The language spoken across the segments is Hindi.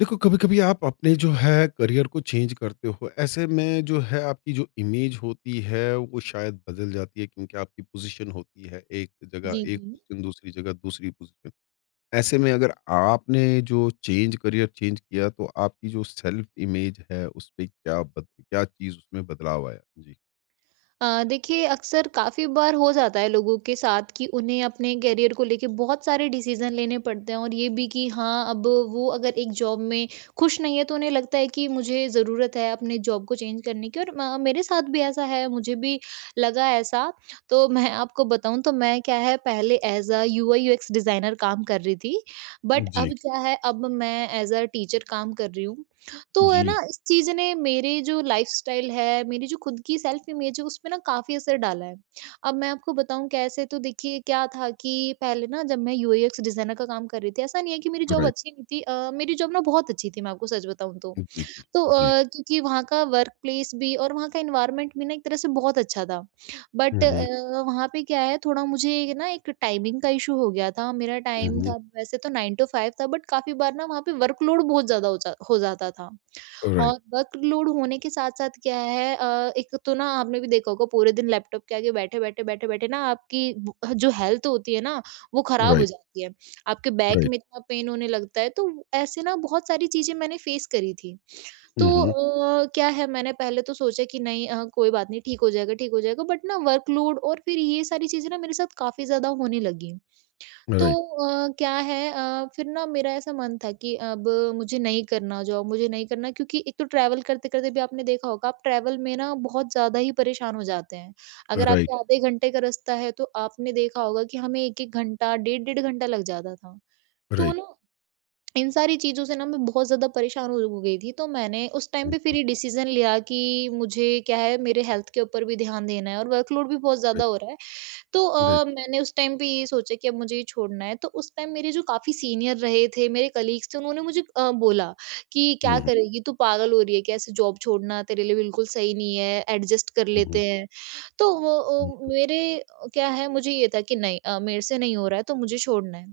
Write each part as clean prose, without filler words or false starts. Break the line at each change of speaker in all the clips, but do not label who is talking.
देखो, कभी-कभी आप अपने जो है करियर को चेंज करते हो, ऐसे में जो है आपकी जो इमेज होती है वो शायद बदल जाती है क्योंकि आपकी पोज़ीशन होती है एक जगह
जी,
एक
जी।
पोज़ीशन दूसरी जगह दूसरी पोज़ीशन। ऐसे में अगर आपने जो चेंज करियर चेंज किया तो आपकी जो सेल्फ इमेज है उसपे क्या चीज़ उसमें बदलाव आया? जी।
देखिए अक्सर काफ़ी बार हो जाता है लोगों के साथ कि उन्हें अपने करियर को लेके बहुत सारे डिसीज़न लेने पड़ते हैं, और ये भी कि हाँ, अब वो अगर एक जॉब में खुश नहीं है तो उन्हें लगता है कि मुझे ज़रूरत है अपने जॉब को चेंज करने की, और म मेरे साथ भी ऐसा है, मुझे भी लगा ऐसा। तो मैं आपको बताऊँ, तो मैं क्या है, पहले ऐज़ अ यूआई-यूएक्स डिज़ाइनर काम कर रही थी, बट
जी,
अब क्या है, अब मैं ऐज़ अ टीचर काम कर रही हूँ। तो है ना,
जी,
इस चीज़ ने मेरे जो लाइफ़स्टाइल है, मेरी जो खुद की सेल्फ इमेज है, उसपे ना काफ़ी असर डाला है। अब मैं आपको बताऊँ कैसे। तो देखिए, क्या था कि पहले ना जब मैं यूएक्स डिज़ाइनर का काम कर रही थी, ऐसा नहीं है कि मेरी जॉब
राइट।
अच्छी नहीं थी। मेरी जॉब ना बहुत अच्छी थी, मैं आपको सच बताऊँ तो।
जी, जी,
तो
जी।
क्योंकि वहाँ का वर्क प्लेस भी और वहाँ का एनवायरनमेंट भी ना एक तरह से बहुत अच्छा था।
हुँ,
बट
हुँ,
वहाँ पे क्या है, थोड़ा मुझे ना एक टाइमिंग का इश्यू हो गया था। मेरा
हुँ,
टाइम
हुँ।
था वैसे तो 9 टू 5 था, बट काफ़ी बार ना वहाँ पे वर्कलोड बहुत ज़्यादा हो जाता था।
राइट,
और वर्कलोड होने के साथ-साथ क्या है, एक तो ना आपने भी देखा होगा पूरे दिन लैपटॉप के आगे बैठे-बैठे, बैठे-बैठे ना आपकी ब जो हेल्थ होती है ना, वो खराब हो
राइट,
जाती है। आपके बैक
राइट।
में इतना पेन होने लगता है, तो ऐसे ना बहुत सारी चीज़ें मैंने फेस करी थी।
हुँ,
तो
हुँ।
क्या है, मैंने पहले तो सोचा कि नहीं, कोई बात नहीं, ठीक हो जाएगा, ठीक हो जाएगा। बट ना वर्कलोड और फिर ये सारी चीज़ें ना मेरे साथ काफ़ी ज़्यादा होने लगी। तो
राइट,
क्या है, फिर ना मेरा ऐसा मन था कि अब मुझे नहीं करना जॉब, मुझे नहीं करना, क्योंकि एक तो ट्रैवल करते-करते भी आपने देखा होगा, आप ट्रैवल में ना बहुत ज़्यादा ही परेशान हो जाते हैं। अगर
राइट,
आपके आधे घंटे का रास्ता है तो आपने देखा होगा कि हमें 1-1 घंटा, डेढ़-डेढ़ घंटा लग जाता था। तो
राइट,
ना इन सारी चीज़ों से ना मैं बहुत ज़्यादा परेशान हो गई थी, तो मैंने उस टाइम
हुँ,
पे फिर ये डिसीज़न लिया कि मुझे क्या है, मेरे हेल्थ के ऊपर भी ध्यान देना है, और वर्कलोड भी बहुत ज़्यादा
राइट,
हो रहा है। तो
राइट।
मैंने उस टाइम पे ये सोचा कि अब मुझे ये छोड़ना है। तो उस टाइम मेरे जो काफ़ी सीनियर रहे थे, मेरे कलीग्स थे, उन्होंने मुझे बोला कि, "क्या
हुँ।
करेगी? तू पागल हो रही है क्या? ऐसे जॉब छोड़ना तेरे लिए बिल्कुल सही नहीं है, एडजस्ट कर
हुँ, हुँ,
लेते हैं।" तो वो
हुँ,
मेरे क्या है, मुझे ये था कि नहीं, मेरे से नहीं हो रहा है, तो मुझे छोड़ना है।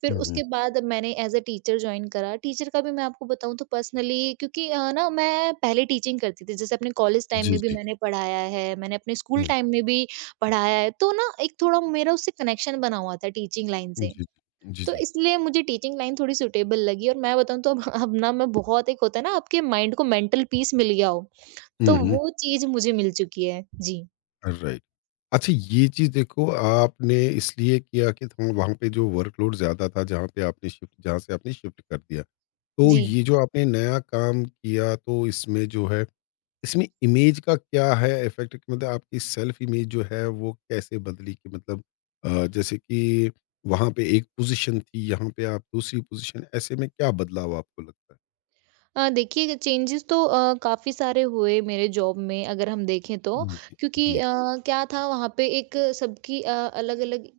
फिर
हुँ, हुँ।
उसके बाद मैंने एज़ अ टीचर जॉइन करा। टीचर का भी मैं आपको बताऊँ तो पर्सनली, क्योंकि ना मैं पहले टीचिंग करती थी, जैसे अपने कॉलेज टाइम
जी,
में भी
जी।
मैंने पढ़ाया है, मैंने अपने स्कूल
हुँ,
टाइम में भी पढ़ाया है, तो ना एक थोड़ा मेरा उससे कनेक्शन बना हुआ था टीचिंग लाइन
जी,
से।
जी, जी,
तो
जी।
इसलिए मुझे टीचिंग लाइन थोड़ी सूटेबल लगी, और मैं बताऊँ तो अब ना मैं बहुत, एक होता है ना, आपके माइंड को मेंटल पीस मिल गया हो, तो
हुँ, हुँ।
वो चीज़ मुझे मिल चुकी है। जी,
राइट। अच्छा ये चीज़ देखो आपने इसलिए किया कि तो वहाँ पे जो वर्कलोड ज़्यादा था जहाँ से आपने शिफ्ट कर दिया। तो
जी।
ये जो आपने नया काम किया तो इसमें इमेज का क्या है इफ़ेक्ट कि मतलब आपकी सेल्फ इमेज जो है वो कैसे बदली कि मतलब जैसे कि वहाँ पे एक पोज़ीशन थी, यहाँ पे आप दूसरी पोज़ीशन ऐसे में क्या बदलाव आपको लगता है?
देखिए, चेंजेस तो काफ़ी सारे हुए मेरे जॉब में, अगर हम देखें तो।
हुँ, जी।
क्योंकि
जी।
क्या था, वहाँ पे एक सबकी अलग-अलग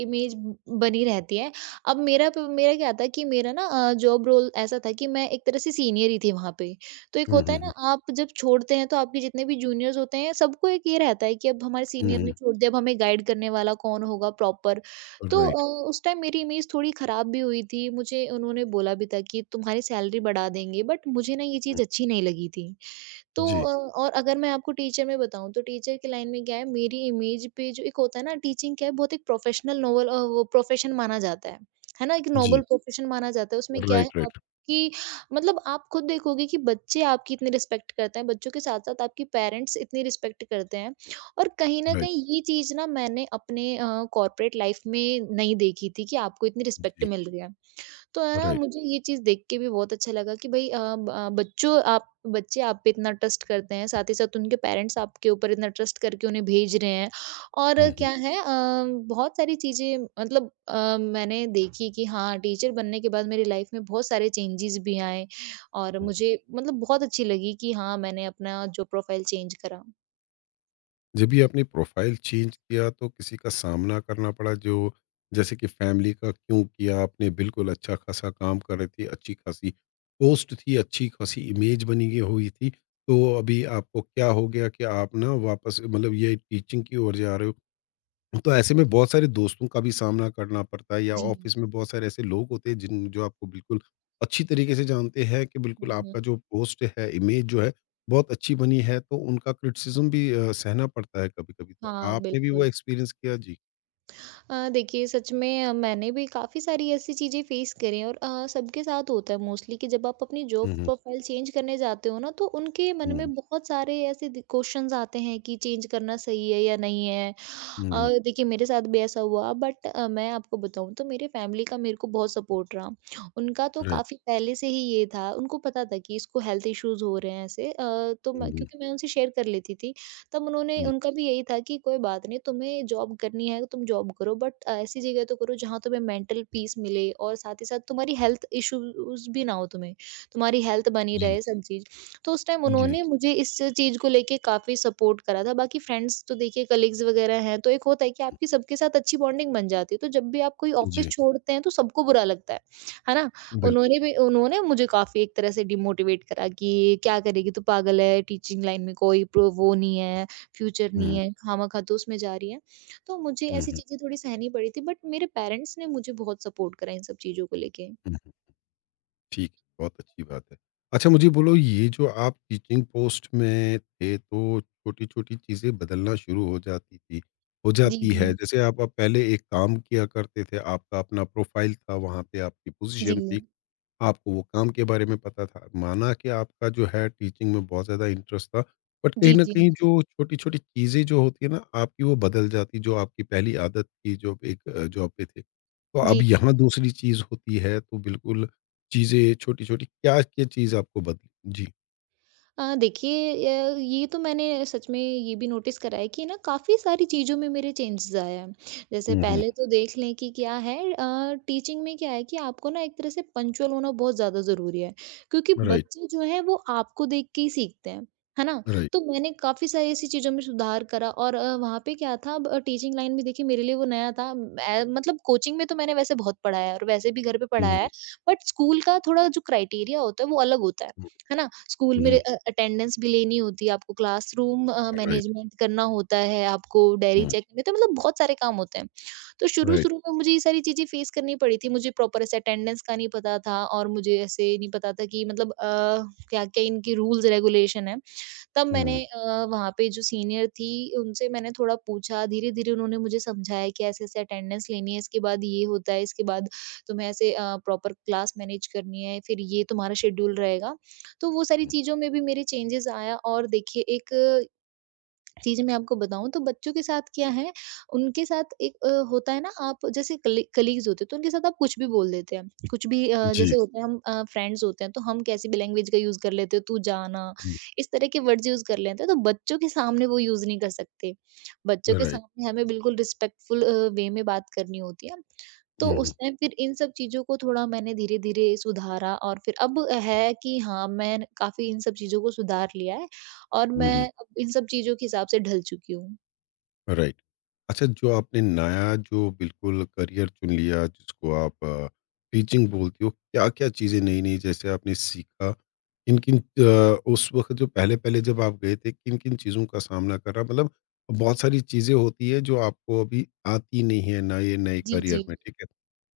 इमेज बनी रहती है। अब मेरा क्या था कि मेरा ना जॉब रोल ऐसा था कि मैं एक तरह से सीनियर ही थी वहाँ पे। तो एक
हुँ,
होता है
हुँ,
ना, आप जब छोड़ते हैं तो आपके जितने भी जूनियर्स होते हैं, सबको एक ये रहता है कि अब हमारे
हुँ,
सीनियर ने
हुँ,
छोड़ दिया, अब हमें गाइड करने वाला कौन होगा प्रॉपर।
हुँ,
तो
राइट,
उस टाइम मेरी इमेज थोड़ी खराब भी हुई थी। मुझे उन्होंने बोला भी था कि तुम्हारी सैलरी बढ़ा देंगे, बट मुझे ना ये
हुँ,
चीज़ अच्छी नहीं लगी थी। तो
जी,
और अगर मैं आपको टीचर में बताऊँ तो टीचर की लाइन में क्या है, मेरी इमेज पे जो, एक होता है ना, टीचिंग क्या है, बहुत एक प्रोफेशनल नोबल वो प्रोफेशन माना जाता है। है ना? एक नोबल
जी,
प्रोफेशन माना जाता है, उसमें क्या है
राइट, राइट,
आपकी, मतलब आप खुद देखोगे कि बच्चे आपकी इतनी रिस्पेक्ट करते हैं, बच्चों के साथ-साथ आपके पेरेंट्स इतनी रिस्पेक्ट करते हैं, और कहीं न
राइट,
कहीं ये चीज़ ना मैंने अपने कॉर्पोरेट लाइफ़ में नहीं देखी थी कि आपको इतनी रिस्पेक्ट
जी,
मिल रही है। तो है ना,
राइट,
मुझे ये चीज़ देख के भी बहुत अच्छा लगा कि भई, अ, ब अ, बच्चों आप बच्चे आप पे इतना ट्रस्ट करते हैं, साथ ही साथ उनके पेरेंट्स आपके ऊपर इतना ट्रस्ट करके उन्हें भेज रहे हैं। और
हुँ, हुँ,
क्या है, बहुत सारी चीज़ें मतलब मैंने देखी कि हाँ, टीचर बनने के बाद मेरी लाइफ़ में बहुत सारे चेंजेज़ भी आए, और
हुँ, हुँ।
मुझे मतलब बहुत अच्छी लगी कि हाँ, मैंने अपना जो प्रोफ़ाइल चेंज करा।
जब ये आपने प्रोफ़ाइल चेंज किया तो किसी का सामना करना पड़ा जो जैसे कि फैमिली का क्यों किया आपने बिल्कुल अच्छा खासा काम कर रहे थे, अच्छी खासी पोस्ट थी, अच्छी खासी इमेज बनी ये हुई थी, तो अभी आपको क्या हो गया कि आप ना वापस मतलब ये टीचिंग की ओर जा रहे हो? तो ऐसे में बहुत सारे दोस्तों का भी सामना करना पड़ता है या
जी।
ऑफिस में बहुत सारे ऐसे लोग होते हैं जिन जो आपको बिल्कुल अच्छी तरीके से जानते हैं कि बिल्कुल
हुँ, हुँ।
आपका जो पोस्ट है इमेज जो है बहुत अच्छी बनी है तो उनका क्रिटिसिज्म भी सहना पड़ता है कभी कभी तो
हाँ,
आपने भी वो
बिल्कुल।
एक्सपीरियंस किया जी।
देखिए, सच में मैंने भी काफ़ी सारी ऐसी चीज़ें फ़ेस करी हैं, और सबके साथ होता है मोस्टली कि जब आप अपनी जॉब
हम्म,
प्रोफ़ाइल चेंज करने जाते हो ना, तो उनके मन
हम्म,
में बहुत सारे ऐसे क्वेश्चंस आते हैं कि चेंज करना सही है या नहीं है।
हम्म,
देखिए, मेरे साथ भी ऐसा हुआ, बट मैं आपको बताऊँ तो मेरे फैमिली का मेरे को बहुत सपोर्ट रहा। उनका तो
राइट,
काफ़ी पहले से ही ये था, उनको पता था कि इसको हेल्थ इश्यूज़ हो रहे हैं ऐसे, तो
हम्म,
मैं, क्योंकि मैं उनसे शेयर कर लेती थी। तब उन्होंने
हम्म,
उनका भी यही था कि कोई बात नहीं, तुम्हें जॉब करनी है तो तुम जॉब करो, बट ऐसी जगह तो करो जहाँ तुम्हें मेंटल पीस मिले और साथ ही साथ तुम्हारी हेल्थ इश्यूज़ भी ना हो तुम्हें। तुम्हारी हेल्थ बनी
जी,
रहे, सब चीज़। तो उस टाइम
जी,
उन्होंने मुझे इस चीज़ को लेके काफ़ी सपोर्ट करा था। बाकी फ्रेंड्स तो देखिए, कलीग्स वगैरह हैं, तो एक होता है कि आपकी सबके साथ अच्छी बॉन्डिंग बन जाती है, तो जब भी आप कोई ऑफ़िस
जी,
छोड़ते हैं, तो सबको बुरा लगता है ना?
बिल्कुल,
उन्होंने मुझे काफ़ी एक तरह से डिमोटिवेट करा कि, "क्या करेगी, तू पागल है, टीचिंग लाइन में कोई प्रो वो नहीं है, फ्यूचर नहीं
हम्म,
है, खामखा तू उसमें जा रही है।" तो मुझे
हम्म,
ऐसी
हम्म,
चीज़ें थोड़ी सहनी पड़ी थी, बट मेरे पेरेंट्स ने मुझे बहुत सपोर्ट करा इन सब चीज़ों को लेके।
ठीक, बहुत अच्छी बात है। अच्छा मुझे बोलो ये जो आप टीचिंग पोस्ट में थे तो छोटी-छोटी चीज़ें बदलना शुरू हो जाती थी हो
जी,
जाती
जी।
है। जैसे आप पहले एक काम किया करते थे, आपका अपना प्रोफ़ाइल था, वहाँ पे आपकी
जी।
पोज़ीशन थी। आपको वो काम के बारे में पता था। माना कि आपका जो है टीचिंग में बहुत ज़्यादा इंटरेस्ट था, बट कहीं
जी,
न
जी।
कहीं जो छोटी-छोटी चीज़ें जो होती है ना, आपकी वो बदल जाती, जो आपकी पहली आदत थी, जो एक जॉब पे थे। तो अब
जी, जी।
यहाँ दूसरी चीज़ होती है, तो बिल्कुल चीज़ें छोटी-छोटी क्या-क्या चीज़ आपको बदली? जी।
देखिए, ये तो मैंने सच में ये भी नोटिस करा है कि ना काफ़ी सारी चीज़ों में मेरे चेंजेस आए हैं। जैसे
हुँ, हुँ।
पहले तो देख लें कि क्या है, टीचिंग में क्या है कि आपको ना एक तरह से पंक्चुअल होना बहुत ज़्यादा ज़रूरी है, क्योंकि
राइट,
बच्चे जो हैं वो आपको देख के ही सीखते हैं, है ना?
राइट।
तो मैंने काफ़ी सारी ऐसी चीज़ों में सुधार करा, और वहाँ पे क्या था, अब टीचिंग लाइन भी देखिए मेरे लिए वो नया था। मैं मतलब कोचिंग में तो मैंने वैसे बहुत पढ़ाया है और वैसे भी घर पे
हुँ,
पढ़ाया
हुँ,
है, बट स्कूल का थोड़ा जो क्राइटेरिया होता है वो अलग होता है। है ना? स्कूल
हुँ,
में
हुँ,
अटेंडेंस भी लेनी होती है, आपको क्लासरूम
राइट,
मैनेजमेंट करना होता है, आपको डायरी
हुँ,
चेक करनी होती है, मतलब बहुत सारे काम होते हैं। तो
राइट,
शुरू-शुरू में मुझे ये सारी चीज़ें फेस करनी पड़ी थी। मुझे प्रॉपर ऐसे अटेंडेंस का नहीं पता था, और मुझे ऐसे नहीं पता था कि मतलब क्या-क्या इनके रूल्स रेगुलेशन है। तब
हुँ,
मैंने वहाँ पे जो सीनियर थी, उनसे मैंने थोड़ा पूछा, धीरे-धीरे उन्होंने मुझे समझाया कि ऐसे-ऐसे अटेंडेंस लेनी है, इसके बाद ये होता है, इसके बाद तुम्हें ऐसे प्रॉपर क्लास मैनेज करनी है, फिर ये तुम्हारा शेड्यूल रहेगा। तो वो सारी
हुँ।
चीज़ों में भी मेरे चेंजेस आया। और देखिए एक चीज़ें मैं आपको बताऊँ, तो बच्चों के साथ क्या है, उनके साथ एक, होता है ना, आप जैसे कलीग्स होते हैं तो उनके साथ आप कुछ भी बोल देते हैं। कुछ भी,
जी,
जैसे होता है हम फ्रेंड्स होते हैं तो हम कैसी भी लैंग्वेज का यूज़ कर लेते हैं, तू जाना,
हुँ,
इस तरह के वर्ड्स यूज़ कर लेते हैं, तो बच्चों के सामने वो यूज़ नहीं कर सकते। बच्चों के
राइट।
सामने हमें बिल्कुल रिस्पेक्टफुल वे में बात करनी होती है। तो
हुँ,
उस
हुँ,
टाइम फिर इन सब चीज़ों को थोड़ा मैंने धीरे-धीरे सुधारा, और फिर अब है कि हाँ, मैं काफ़ी इन सब चीज़ों को सुधार लिया है, और
हुँ,
मैं
हुँ।
अब इन सब चीज़ों के हिसाब से ढल चुकी हूँ।
राइट। अच्छा जो आपने नया जो बिल्कुल करियर चुन लिया जिसको आप टीचिंग बोलती हो, क्या-क्या चीज़ें नई-नई जैसे आपने सीखा? किन-किन उस वक़्त जो पहले-पहले जब आप गए थे, किन-किन चीज़ों का सामना करना मतलब बहुत सारी चीज़ें होती है जो आपको अभी आती नहीं है नए-नए
जी, जी।
करियर में, ठीक है?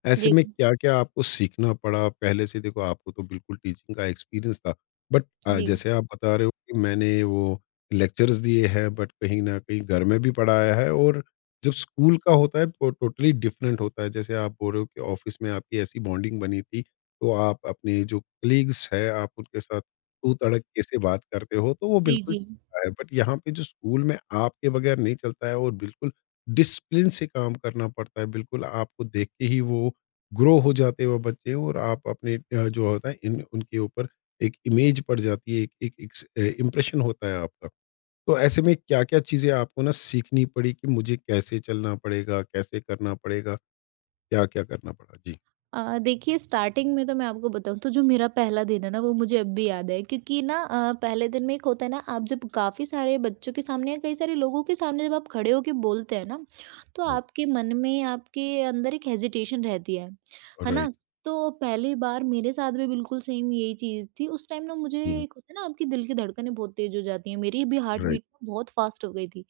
ऐसे
जी,
में क्या-क्या आपको सीखना पड़ा? पहले से देखो आपको तो बिल्कुल टीचिंग का एक्सपीरियंस था, बट
जी।
जैसे आप बता रहे हो कि मैंने वो लेक्चर्स दिए हैं बट कहीं न कहीं घर में भी पढ़ाया है और जब स्कूल का होता है वो टोटली डिफरेंट होता है। जैसे आप बोल रहे हो कि ऑफ़िस में आपकी ऐसी बॉन्डिंग बनी थी, तो आप अपने जो कलीग्स हैं आप उनके साथ तू-तड़क कैसे बात करते हो, तो वो
जी,
बिल्कुल
जी।
चलता है। बट यहाँ पे जो स्कूल में आपके बगैर नहीं चलता है और बिल्कुल डिसिप्लिन से काम करना पड़ता है। बिल्कुल आपको देख के ही वो ग्रो हो जाते हैं वो बच्चे और आप अपने जो होता है इन उनके ऊपर एक इमेज पड़ जाती है, एक एक एक इम्प्रेशन होता है आपका। तो ऐसे में क्या-क्या चीज़ें आपको ना सीखनी पड़ी कि मुझे कैसे चलना पड़ेगा, कैसे करना पड़ेगा, क्या-क्या करना पड़ा? जी।
देखिए, स्टार्टिंग में तो मैं आपको बताऊँ, तो जो मेरा पहला दिन है ना वो मुझे अब भी याद है, क्योंकि ना पहले दिन में एक होता है ना, आप जब काफ़ी सारे बच्चों के सामने या कई सारे लोगों के सामने जब आप खड़े होके बोलते हैं ना, तो
हुँ,
आपके मन में आपके अंदर एक हेजिटेशन रहती है
राइट।
ना? तो पहली बार मेरे साथ भी बिल्कुल सेम यही चीज़ थी। उस टाइम ना, मुझे
हुँ,
एक होता है ना, आपकी दिल की धड़कनें बहुत तेज़ हो जाती हैं, मेरी भी हार्ट
राइट।
बीट बहुत फ़ास्ट हो गई थी।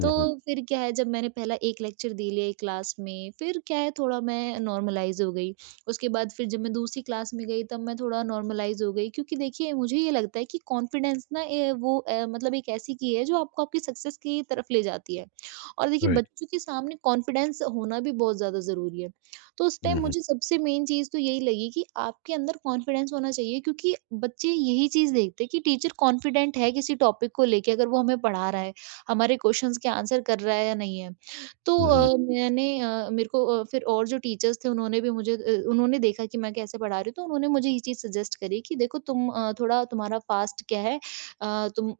तो
हुँ,
फिर क्या है, जब मैंने पहला 1 लेक्चर दे लिया एक क्लास में, फिर क्या है, थोड़ा मैं नॉर्मलाइज़ हो गई। उसके बाद फिर जब मैं दूसरी क्लास में गई, तब मैं थोड़ा नॉर्मलाइज़ हो गई, क्योंकि देखिए मुझे ये लगता है कि कॉन्फिडेंस ना वो मतलब एक ऐसी की है जो आपको आपकी सक्सेस की तरफ ले जाती है। और देखिए,
राइट।
बच्चों के सामने कॉन्फिडेंस होना भी बहुत ज़्यादा ज़रूरी है। तो उस टाइम
हुँ, हुँ,
मुझे सबसे मेन चीज़ तो यही लगी कि आपके अंदर कॉन्फिडेंस होना चाहिए, क्योंकि बच्चे यही चीज़ देखते हैं कि टीचर कॉन्फिडेंट है किसी टॉपिक को लेके, अगर वो हमें पढ़ा रहा है। हमारे क्वेश्चंस के आंसर कर रहा है या नहीं है। तो
हुँ, हुँ,
मैंने फिर और जो टीचर्स थे उन्होंने भी मुझे उन्होंने देखा कि मैं कैसे पढ़ा रही हूँ, तो उन्होंने मुझे ये चीज़ सजेस्ट करी कि देखो तुम थोड़ा तुम्हारा फास्ट क्या है, तुम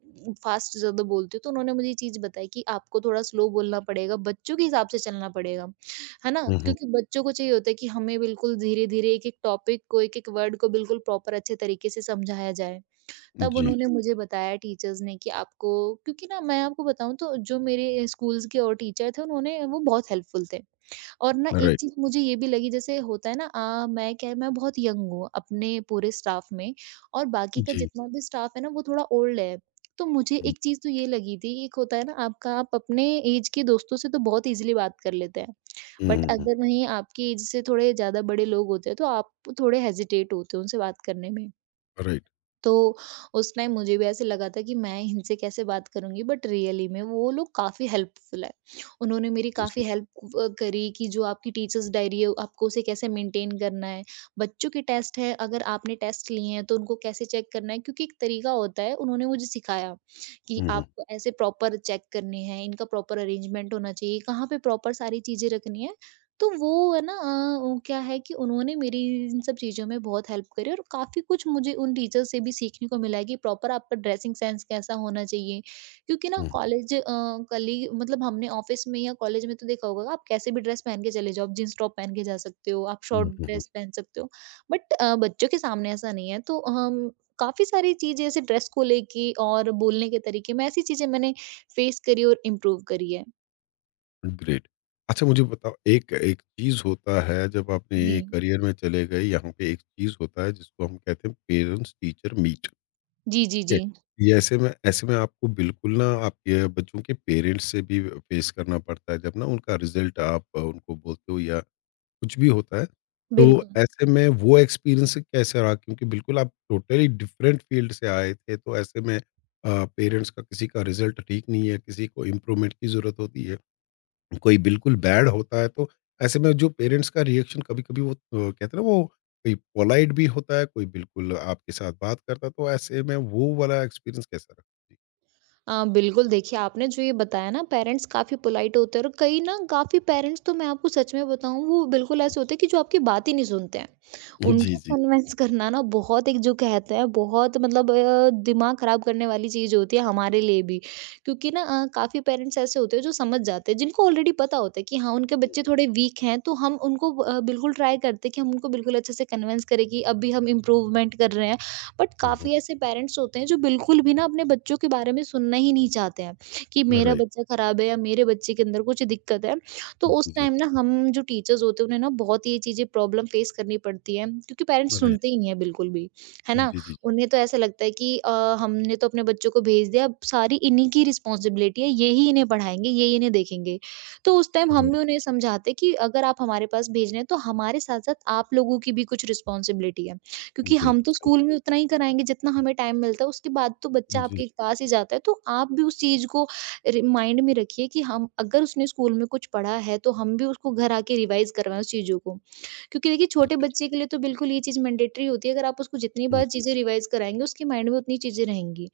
फास्ट ज़्यादा बोलती हो। तो उन्होंने मुझे ये चीज़ बताई कि आपको थोड़ा स्लो बोलना पड़ेगा, बच्चों के हिसाब से चलना पड़ेगा, है ना?
हुँ, हुँ,
क्योंकि बच्चों को चाहिए होता है कि हमें बिल्कुल धीरे-धीरे एक-एक टॉपिक को, एक-एक वर्ड को बिल्कुल प्रॉपर अच्छे तरीके से समझाया जाए। तब
जी,
उन्होंने, जी। मुझे बताया टीचर्स ने कि आपको, क्योंकि ना मैं आपको बताऊँ, तो जो मेरे स्कूल्स के और टीचर थे, उन्होंने, वो बहुत हेल्पफुल थे। और ना एक
राइट।
चीज़ मुझे ये भी लगी, जैसे होता है ना मैं क्या है, मैं बहुत यंग हूँ अपने पूरे स्टाफ में, और बाकी का
जी।
जितना भी स्टाफ है ना, वो थोड़ा ओल्ड है। तो मुझे
हुँ,
एक चीज़ तो ये लगी थी, एक होता है ना, आपका आप अपने ऐज के दोस्तों से तो बहुत ईज़िली बात कर लेते हैं। बट
हुँ, हुँ,
अगर वहीं आपकी ऐज से थोड़े ज़्यादा बड़े लोग होते हैं, तो आप थोड़े हेजिटेट होते हो उनसे बात करने में।
राइट।
तो उस टाइम मुझे भी ऐसे लगा था कि मैं इनसे कैसे बात करूँगी, बट रियली में वो लोग काफ़ी हेल्पफुल है। उन्होंने मेरी
जी।
काफ़ी हेल्प करी कि जो आपकी टीचर्स डायरी है, आपको उसे कैसे मेंटेन करना है। बच्चों के टेस्ट है, अगर आपने टेस्ट लिए हैं तो उनको कैसे चेक करना है, क्योंकि एक तरीका होता है। उन्होंने मुझे सिखाया कि
हुँ, हुँ,
आपको ऐसे प्रॉपर चेक करने हैं, इनका प्रॉपर अरेंजमेंट होना चाहिए, कहाँ पे प्रॉपर सारी चीज़ें रखनी है। तो वो है ना, वो क्या है कि उन्होंने मेरी इन सब चीज़ों में बहुत हेल्प करी, और काफ़ी कुछ मुझे उन टीचर से भी सीखने को मिला है कि प्रॉपर आपका ड्रेसिंग सेंस कैसा होना चाहिए। क्योंकि ना
हुँ,
कॉलेज, कली मतलब, हमने ऑफ़िस में या कॉलेज में तो देखा होगा, आप कैसे भी ड्रेस पहन के चले जाओ, आप जीन्स टॉप पहन के जा सकते हो, आप
हुँ,
शॉर्ट
हुँ, हुँ।
ड्रेस पहन सकते हो। बट बच्चों के सामने ऐसा नहीं है, तो हम काफ़ी सारी चीज़ें ऐसे ड्रेस को लेके और बोलने के तरीके में, ऐसी चीज़ें मैंने फेस करी और इम्प्रूव करी है।
ग्रेट। अच्छा मुझे बताओ एक एक चीज़ होता है जब
जी।
आपने करियर में चले गए यहाँ पे एक चीज़ होता है जिसको हम कहते हैं पेरेंट्स टीचर मीट, ठीक
जी, जी,
है?
जी।
ये ऐसे में आपको बिल्कुल ना आपके बच्चों के पेरेंट्स से भी फेस करना पड़ता है जब ना उनका रिज़ल्ट आप उनको बोलते हो या कुछ भी होता है। तो
बिल्कुल।
ऐसे में वो एक्सपीरियंस कैसा रहा? क्योंकि बिल्कुल आप टोटली डिफरेंट फील्ड से आए थे तो ऐसे में पेरेंट्स का किसी का रिज़ल्ट ठीक नहीं है, किसी को इम्प्रूवमेंट की ज़रूरत होती है। कोई बिल्कुल बैड होता है तो ऐसे में जो पेरेंट्स का रिएक्शन कभी-कभी वो कहते हैं ना वो कोई पोलाइट भी होता है, कोई बिल्कुल आपके साथ बात करता है, तो ऐसे में वो वाला एक्सपीरियंस कैसा रहा?
बिल्कुल, देखिए, आपने जो ये बताया ना, पेरेंट्स काफ़ी पोलाइट होते हैं, और कई ना काफ़ी पेरेंट्स तो, मैं आपको सच में बताऊँ, वो बिल्कुल ऐसे होते हैं कि जो आपकी बात ही नहीं सुनते हैं।
जी। जी,
उनको
जी।
कन्विंस करना ना बहुत, एक जो कहते हैं, बहुत मतलब दिमाग ख़राब करने वाली चीज़ होती है हमारे लिए भी। क्योंकि ना काफ़ी पेरेंट्स ऐसे होते हैं जो समझ जाते हैं, जिनको ऑलरेडी पता होता है कि हाँ, उनके बच्चे
हुँ,
थोड़े वीक हैं, तो हम उनको बिल्कुल ट्राई करते हैं कि हम उनको बिल्कुल अच्छे से कन्विंस करें कि अभी हम इम्प्रूवमेंट कर रहे हैं। बट
हुँ, हुँ।
काफ़ी ऐसे पेरेंट्स होते हैं जो बिल्कुल भी ना अपने बच्चों के बारे में सुनना ही नहीं चाहते हैं कि मेरा
राइट।
बच्चा खराब है या मेरे बच्चे के अंदर कुछ दिक्कत है। तो
जी,
उस
जी।
टाइम ना, हम, जो टीचर्स होते हैं उन्हें ना, बहुत ये चीज़ें प्रॉब्लम फेस करनी पड़ती है, क्योंकि पेरेंट्स
राइट।
सुनते ही नहीं है बिल्कुल भी, है ना?
जी, जी।
उन्हें तो ऐसा लगता है कि हमने तो अपने बच्चों को भेज दिया, अब सारी इन्हीं की रिस्पॉन्सिबिलिटी है, यही इन्हें पढ़ाएँगे, यही इन्हें देखेंगे। तो उस टाइम हम भी
राइट।
उन्हें समझाते कि अगर आप हमारे पास भेज रहे हैं, तो हमारे साथ-साथ आप लोगों की भी कुछ रिस्पॉन्सिबिलिटी है। क्योंकि हम
बिल्कुल
तो
सही।
स्कूल में उतना ही कराएँगे जितना हमें टाइम मिलता है, उसके बाद तो बच्चा
जी,
आपके पास ही जाता है। तो आप भी उस चीज़ को रि माइंड में रखिए कि हम, अगर उसने स्कूल में कुछ पढ़ा है, तो हम भी उसको घर आके रिवाइज़ करवाएँ उस चीज़ों को। क्योंकि देखिए, छोटे
जी।
बच्चे के लिए तो बिल्कुल ये चीज़ मैंडेटरी होती है, अगर आप उसको जितनी
हुँ,
बार चीज़ें रिवाइज़ कराएँगे, उसके माइंड में उतनी चीज़ें रहेंगी।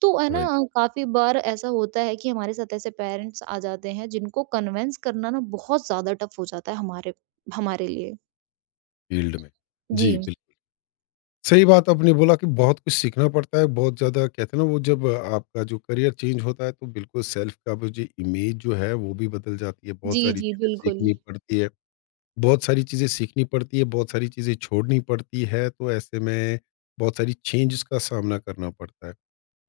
तो है ना,
राइट,
काफ़ी बार ऐसा होता है कि हमारे साथ ऐसे पेरेंट्स आ जाते हैं, जिनको कन्विंस करना ना बहुत ज़्यादा टफ़ हो जाता है हमारे हमारे लिए।
फील्ड में। जी,
जी।
बिल्कुल। सही बात आपने बोला कि बहुत कुछ सीखना पड़ता है, बहुत ज़्यादा कहते हैं ना वो जब आपका जो करियर चेंज होता है तो बिल्कुल सेल्फ का वो जो इमेज जो है वो भी बदल जाती है, बहुत
जी,
सारी
जी,
चीज़ें
बिल्कुल।
सीखनी पड़ती है बहुत सारी चीज़ें सीखनी पड़ती है, बहुत सारी चीज़ें छोड़नी पड़ती है, तो ऐसे में बहुत सारी चेंजेस का सामना करना पड़ता है।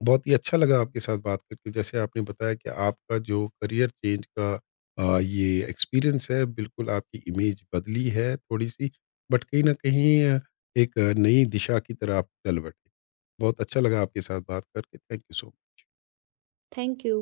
बहुत ही अच्छा लगा आपके साथ बात करके। जैसे आपने बताया कि आपका जो करियर चेंज का ये एक्सपीरियंस है, बिल्कुल आपकी इमेज बदली है थोड़ी-सी, बट कहीं न कहीं एक नई दिशा की तरह आप चल बटे। बहुत अच्छा लगा आपके साथ बात करके। Thank you so
thank you.